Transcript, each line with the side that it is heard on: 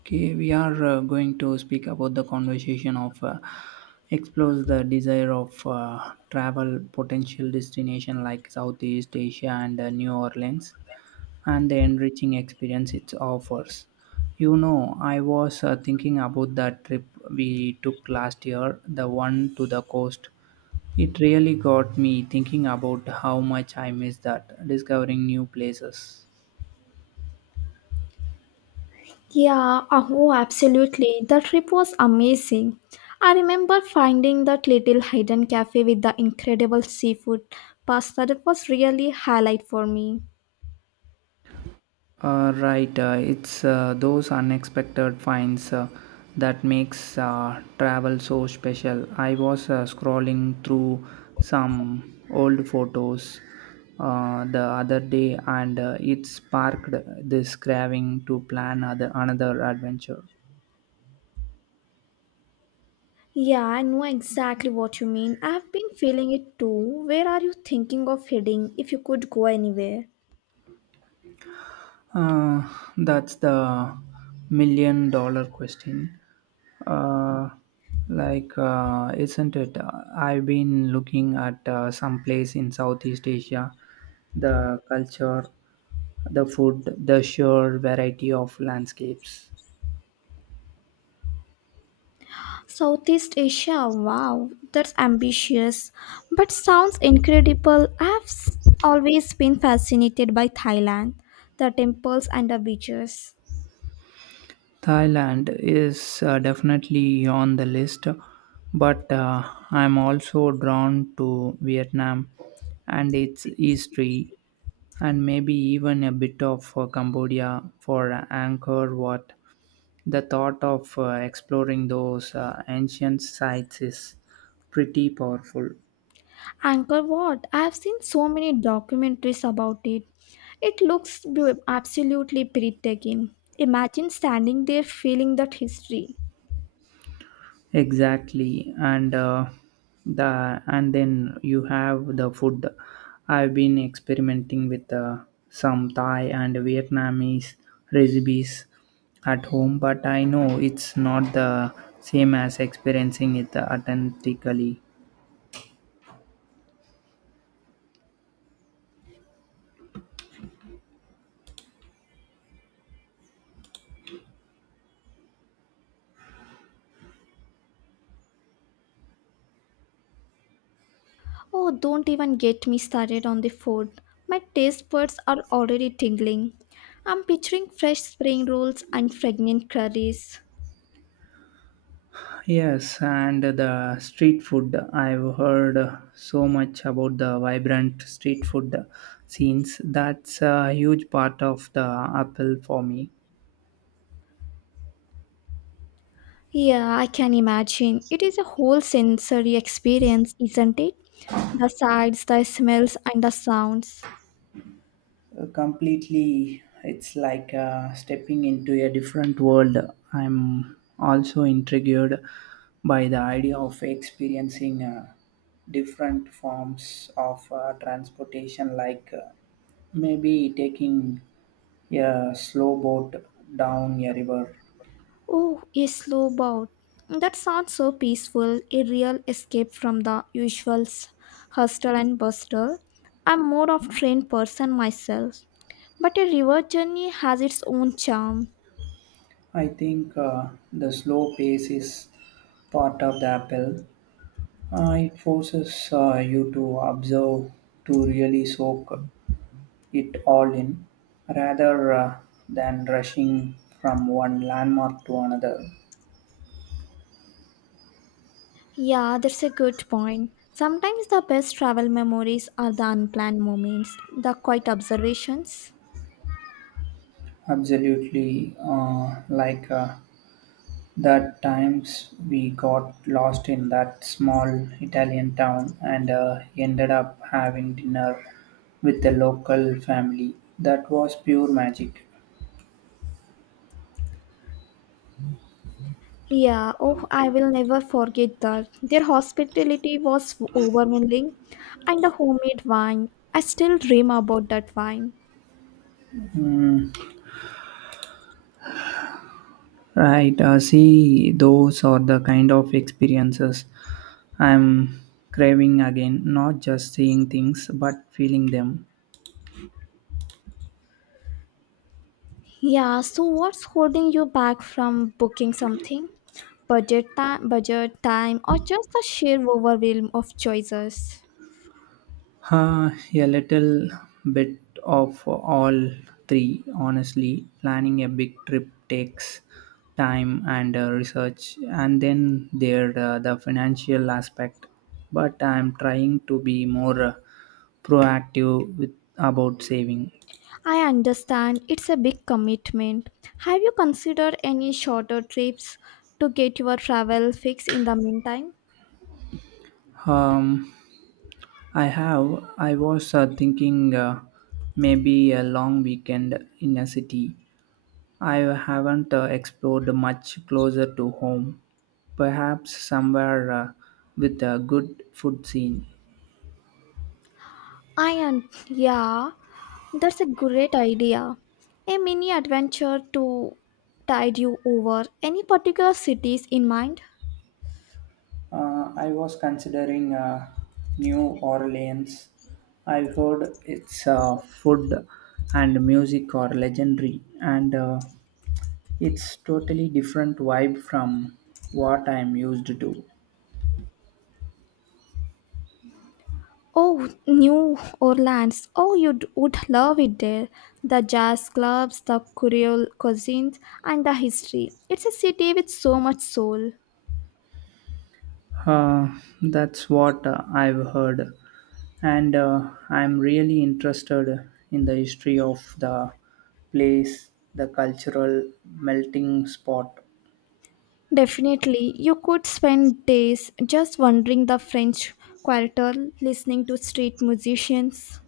right: Okay, we are going to speak about the conversation of explores the desire of travel potential destination like Southeast Asia and New Orleans and the enriching experience it offers. You know, I was thinking about that trip we took last year, the one to the coast. It really got me thinking about how much I miss that, discovering new places.
left: Yeah, oh, absolutely. The trip was amazing. I remember finding that little hidden cafe with the incredible seafood pasta that was really highlight for me.
right: Right, it's those unexpected finds that makes travel so special. I was scrolling through some old photos the other day and it sparked this craving to plan another adventure.
left: Yeah, I know exactly what you mean. I've been feeling it too. Where are you thinking of heading if you could go anywhere?
right: Uh, that's the million dollar question. Uh, isn't it? I've been looking at some place in Southeast Asia, the culture, the food, the sheer variety of landscapes.
left: Southeast Asia, wow, that's ambitious, but sounds incredible. Always been fascinated by Thailand, the temples and the beaches.
right: Thailand is definitely on the list, but I'm also drawn to Vietnam and its history, and maybe even a bit of Cambodia for Angkor Wat. The thought of exploring those ancient sites is pretty powerful.
left: Angkor Wat. I have seen so many documentaries about it. It looks absolutely breathtaking. Imagine standing there feeling that history.
right: Exactly, and then you have the food. I've been experimenting with some Thai and Vietnamese recipes at home, but I know it's not the same as experiencing it authentically.
left: Oh, don't even get me started on the food. My taste buds are already tingling. I'm picturing fresh spring rolls and fragrant curries.
right: Yes, and the street food. I've heard so much about the vibrant street food scenes. That's a huge part of the appeal for me.
left: Yeah, I can imagine. It is a whole sensory experience, isn't it? The sights, the smells, and the sounds.
right: Completely. It's like stepping into a different world. I'm also intrigued by the idea of experiencing different forms of transportation, like maybe taking a slow boat down a river.
left: Oh, a slow boat. That sounds so peaceful, a real escape from the usual hustle and bustle. I'm more of train person myself, but a river journey has its own charm.
right: I think the slow pace is part of the appeal. It forces you to observe, to really soak it all in, rather than rushing from one landmark to another.
left: Yeah, that's a good point. Sometimes the best travel memories are the unplanned moments, the quiet observations.
right: Absolutely, that times we got lost in that small Italian town and ended up having dinner with the local family. That was pure magic.
left: Yeah, oh, I will never forget that. Their hospitality was overwhelming, and the homemade wine. I still dream about that wine.
right: Right, see, those are the kind of experiences I'm craving again, not just seeing things but feeling them.
left: Yeah, so what's holding you back from booking something? Budget time, or just the sheer overwhelm of choices?
right: A little bit of all three, honestly. Planning a big trip takes time and research, and then there the financial aspect. But I'm trying to be more proactive with about saving.
left: I understand it's a big commitment. Have you considered any shorter trips to get your travel fix in the meantime?
right: Um, I have. I was thinking maybe a long weekend in a city I haven't explored much closer to home. Perhaps somewhere with a good food scene.
left: I am, yeah, that's a great idea. A mini adventure to tide you over. Any particular cities in mind?
right: I was considering New Orleans. I heard its food and music are legendary, and it's totally different vibe from what I'm used to.
left: Oh, New Orleans. Oh, would love it there. The jazz clubs, the Creole cuisines, and the history. It's a city with so much soul.
right: Uh, that's what I've heard, and I'm really interested in the history of the place, the cultural melting spot,
left: Definitely, you could spend days just wandering the French Quarter, listening to street musicians.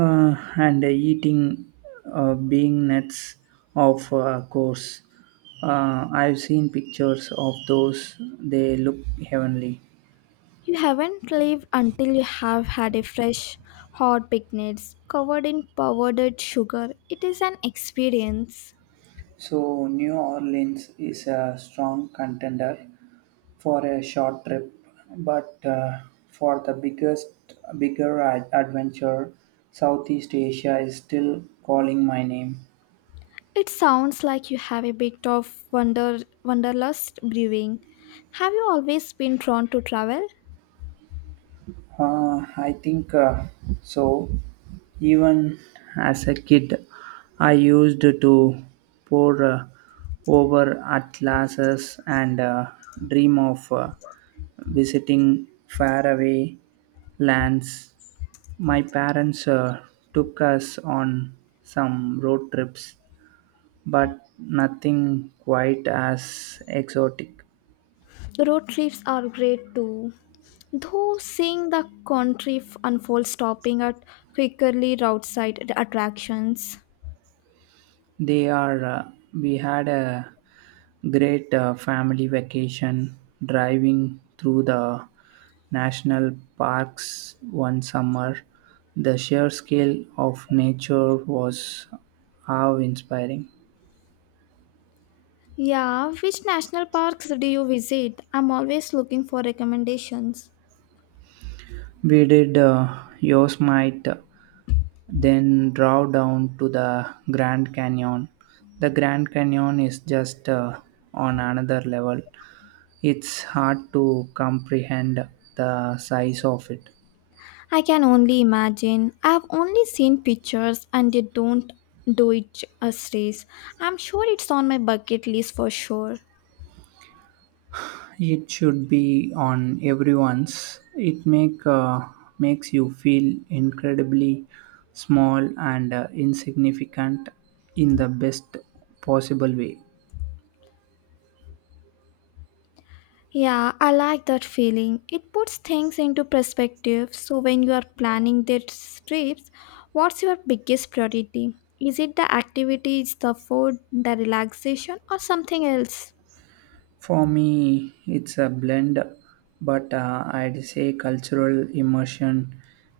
right: and the eating being nuts. Of course, I've seen pictures of those. They look heavenly.
left: You haven't lived until you have had a fresh, hot picnic covered in powdered sugar. It is an experience.
right: So, New Orleans is a strong contender for a short trip, but for the bigger adventure, Southeast Asia is still calling my name.
left: It sounds like you have a bit of wonder wanderlust brewing. Have you always been drawn to travel?
right: I think so. Even as a kid, I used to pour over atlases and dream of visiting faraway lands. My parents took us on some road trips, but nothing quite as exotic.
left: Road trips are great too. Though seeing the unfold, stopping at quickly roadside attractions.
right: They are. We had a great family vacation driving through the national parks one summer. The sheer scale of nature was how inspiring.
left: Yeah, which national parks do you visit? I'm always looking for recommendations.
right: We did Yosemite, then drove down to the Grand Canyon. The Grand Canyon is just on another level. It's hard to comprehend the size of it.
left: I can only imagine. I've only seen pictures and they don't do it justice. I'm sure it's on my bucket list for sure.
right: It should be on everyone's. It makes you feel incredibly small and insignificant in the best possible way.
left: Yeah, I like that feeling. It puts things into perspective. So, when you are planning these trips, what's your biggest priority? Is it the activities, the food, the relaxation, or something else?
right: For me, it's a blend, but I'd say cultural immersion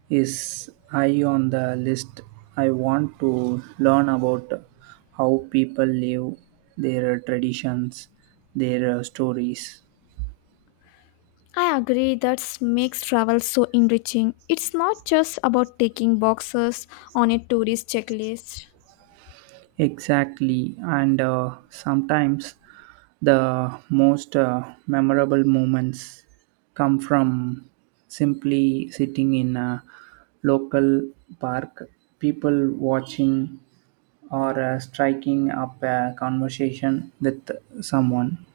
right: is high on the list. I want to learn about how people live, their traditions, their stories.
left: I agree that makes travel so enriching. It's not just about taking boxes on a tourist checklist.
right: Exactly, and sometimes the most memorable moments come from simply sitting in a local park, people watching, or striking up a conversation with someone.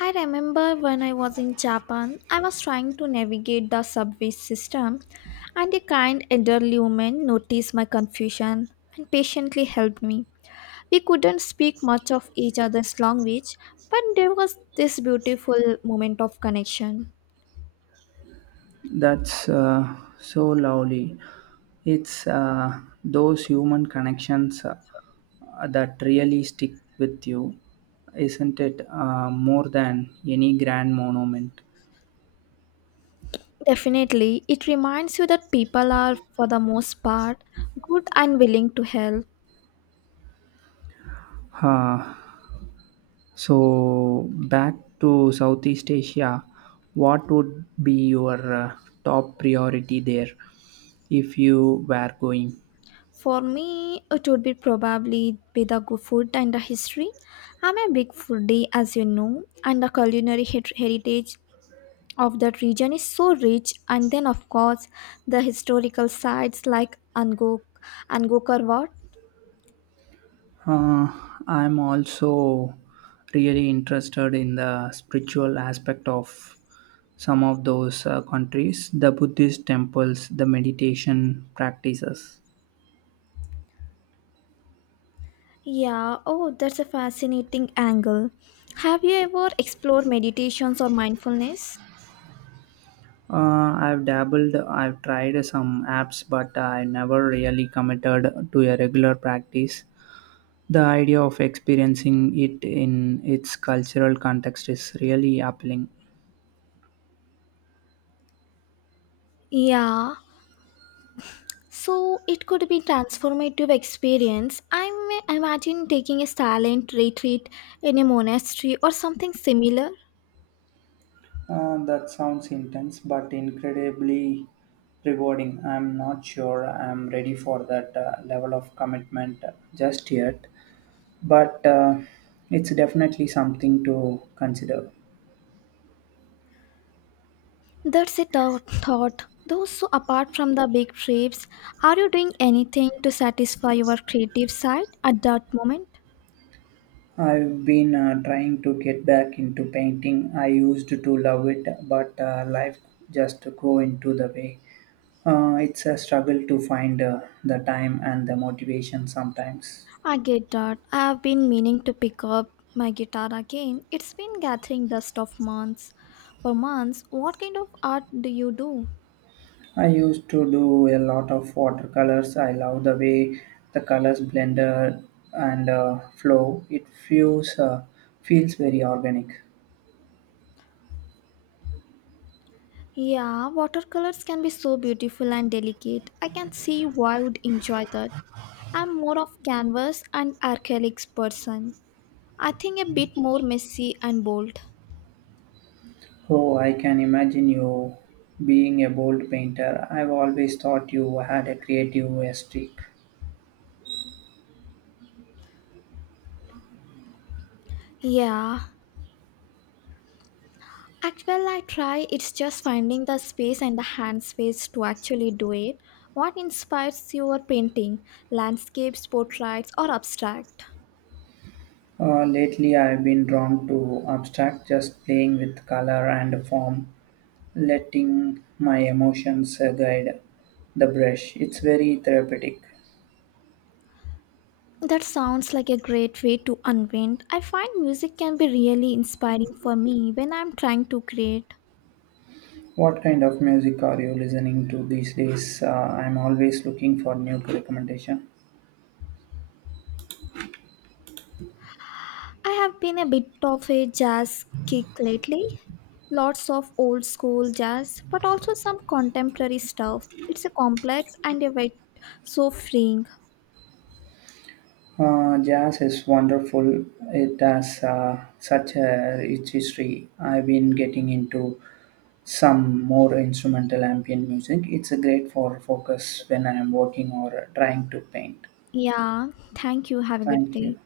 left: I remember when I was in Japan, I was trying to navigate the subway system, and a kind elderly woman noticed my confusion and patiently helped me. We couldn't speak much of each other's language, but there was this beautiful moment of connection.
right: That's so lovely. It's those human connections that really stick with you, isn't it? More than any grand monument.
left: Definitely, it reminds you that people are, for the most part, good and willing to help.
right: Uh, so, back to Southeast Asia, what would be your top priority there if you were going?
left: For me, it would be probably be the good food and the history. I'm a big foodie, as you know, and the heritage of that region is so rich. And then, of course, the historical sites like Angkor Wat.
right: Uh, I'm also really interested in the spiritual aspect of some of those countries, the Buddhist temples, the meditation practices.
left: Yeah, oh, that's a fascinating angle. Have you ever explored meditations or mindfulness?
right: I've dabbled, I've tried some apps, but I never really committed to a regular practice. The idea of experiencing it in its cultural context is really appealing.
left: Yeah, so it could be transformative experience. I may imagine taking a silent retreat in a monastery or something similar.
right: That sounds intense, but incredibly rewarding. I'm not sure I'm ready for that level of commitment just yet, but it's definitely something to consider.
left: That's a thought. Though so apart from the big trips, are you doing anything to satisfy your creative side at that moment?
right: I've been trying to get back into painting. I used to love it, but life just go into the way. It's a struggle to find the time and the motivation sometimes.
left: I get that. I have been meaning to pick up my guitar again. It's been gathering dust of months. For months, what kind of art do you do?
right: I used to do a lot of watercolors. I love the way the colors blended and flow. It feels very organic.
left: Yeah, watercolors can be so beautiful and delicate. I can see why I would enjoy that. I'm more of canvas and acrylics person. I think a bit more messy and bold.
right: Oh, I can imagine you being a bold painter. I've always thought you had a creative streak.
left: Yeah, actually I try. It's just finding the space and the hand space to actually do it. What inspires your painting? Landscapes, portraits, or abstract?
right: Lately, I've been drawn to abstract, just playing with color and form, letting my emotions guide the brush. It's very therapeutic.
left: That sounds like a great way to unwind. I find music can be really inspiring for me when I'm trying to create.
right: What kind of music are you listening to these days? I'm always looking for new recommendation.
left: I have been a bit of a jazz kick lately. Lots of old school jazz, but also some contemporary stuff. It's a complex and a bit so freeing.
right: Jazz is wonderful. It has such a rich history. I've been getting into some more instrumental ambient music. It's a great for focus when I am working or trying to paint.
left: Yeah, thank you. Have a good
right: Thank you.
left: day.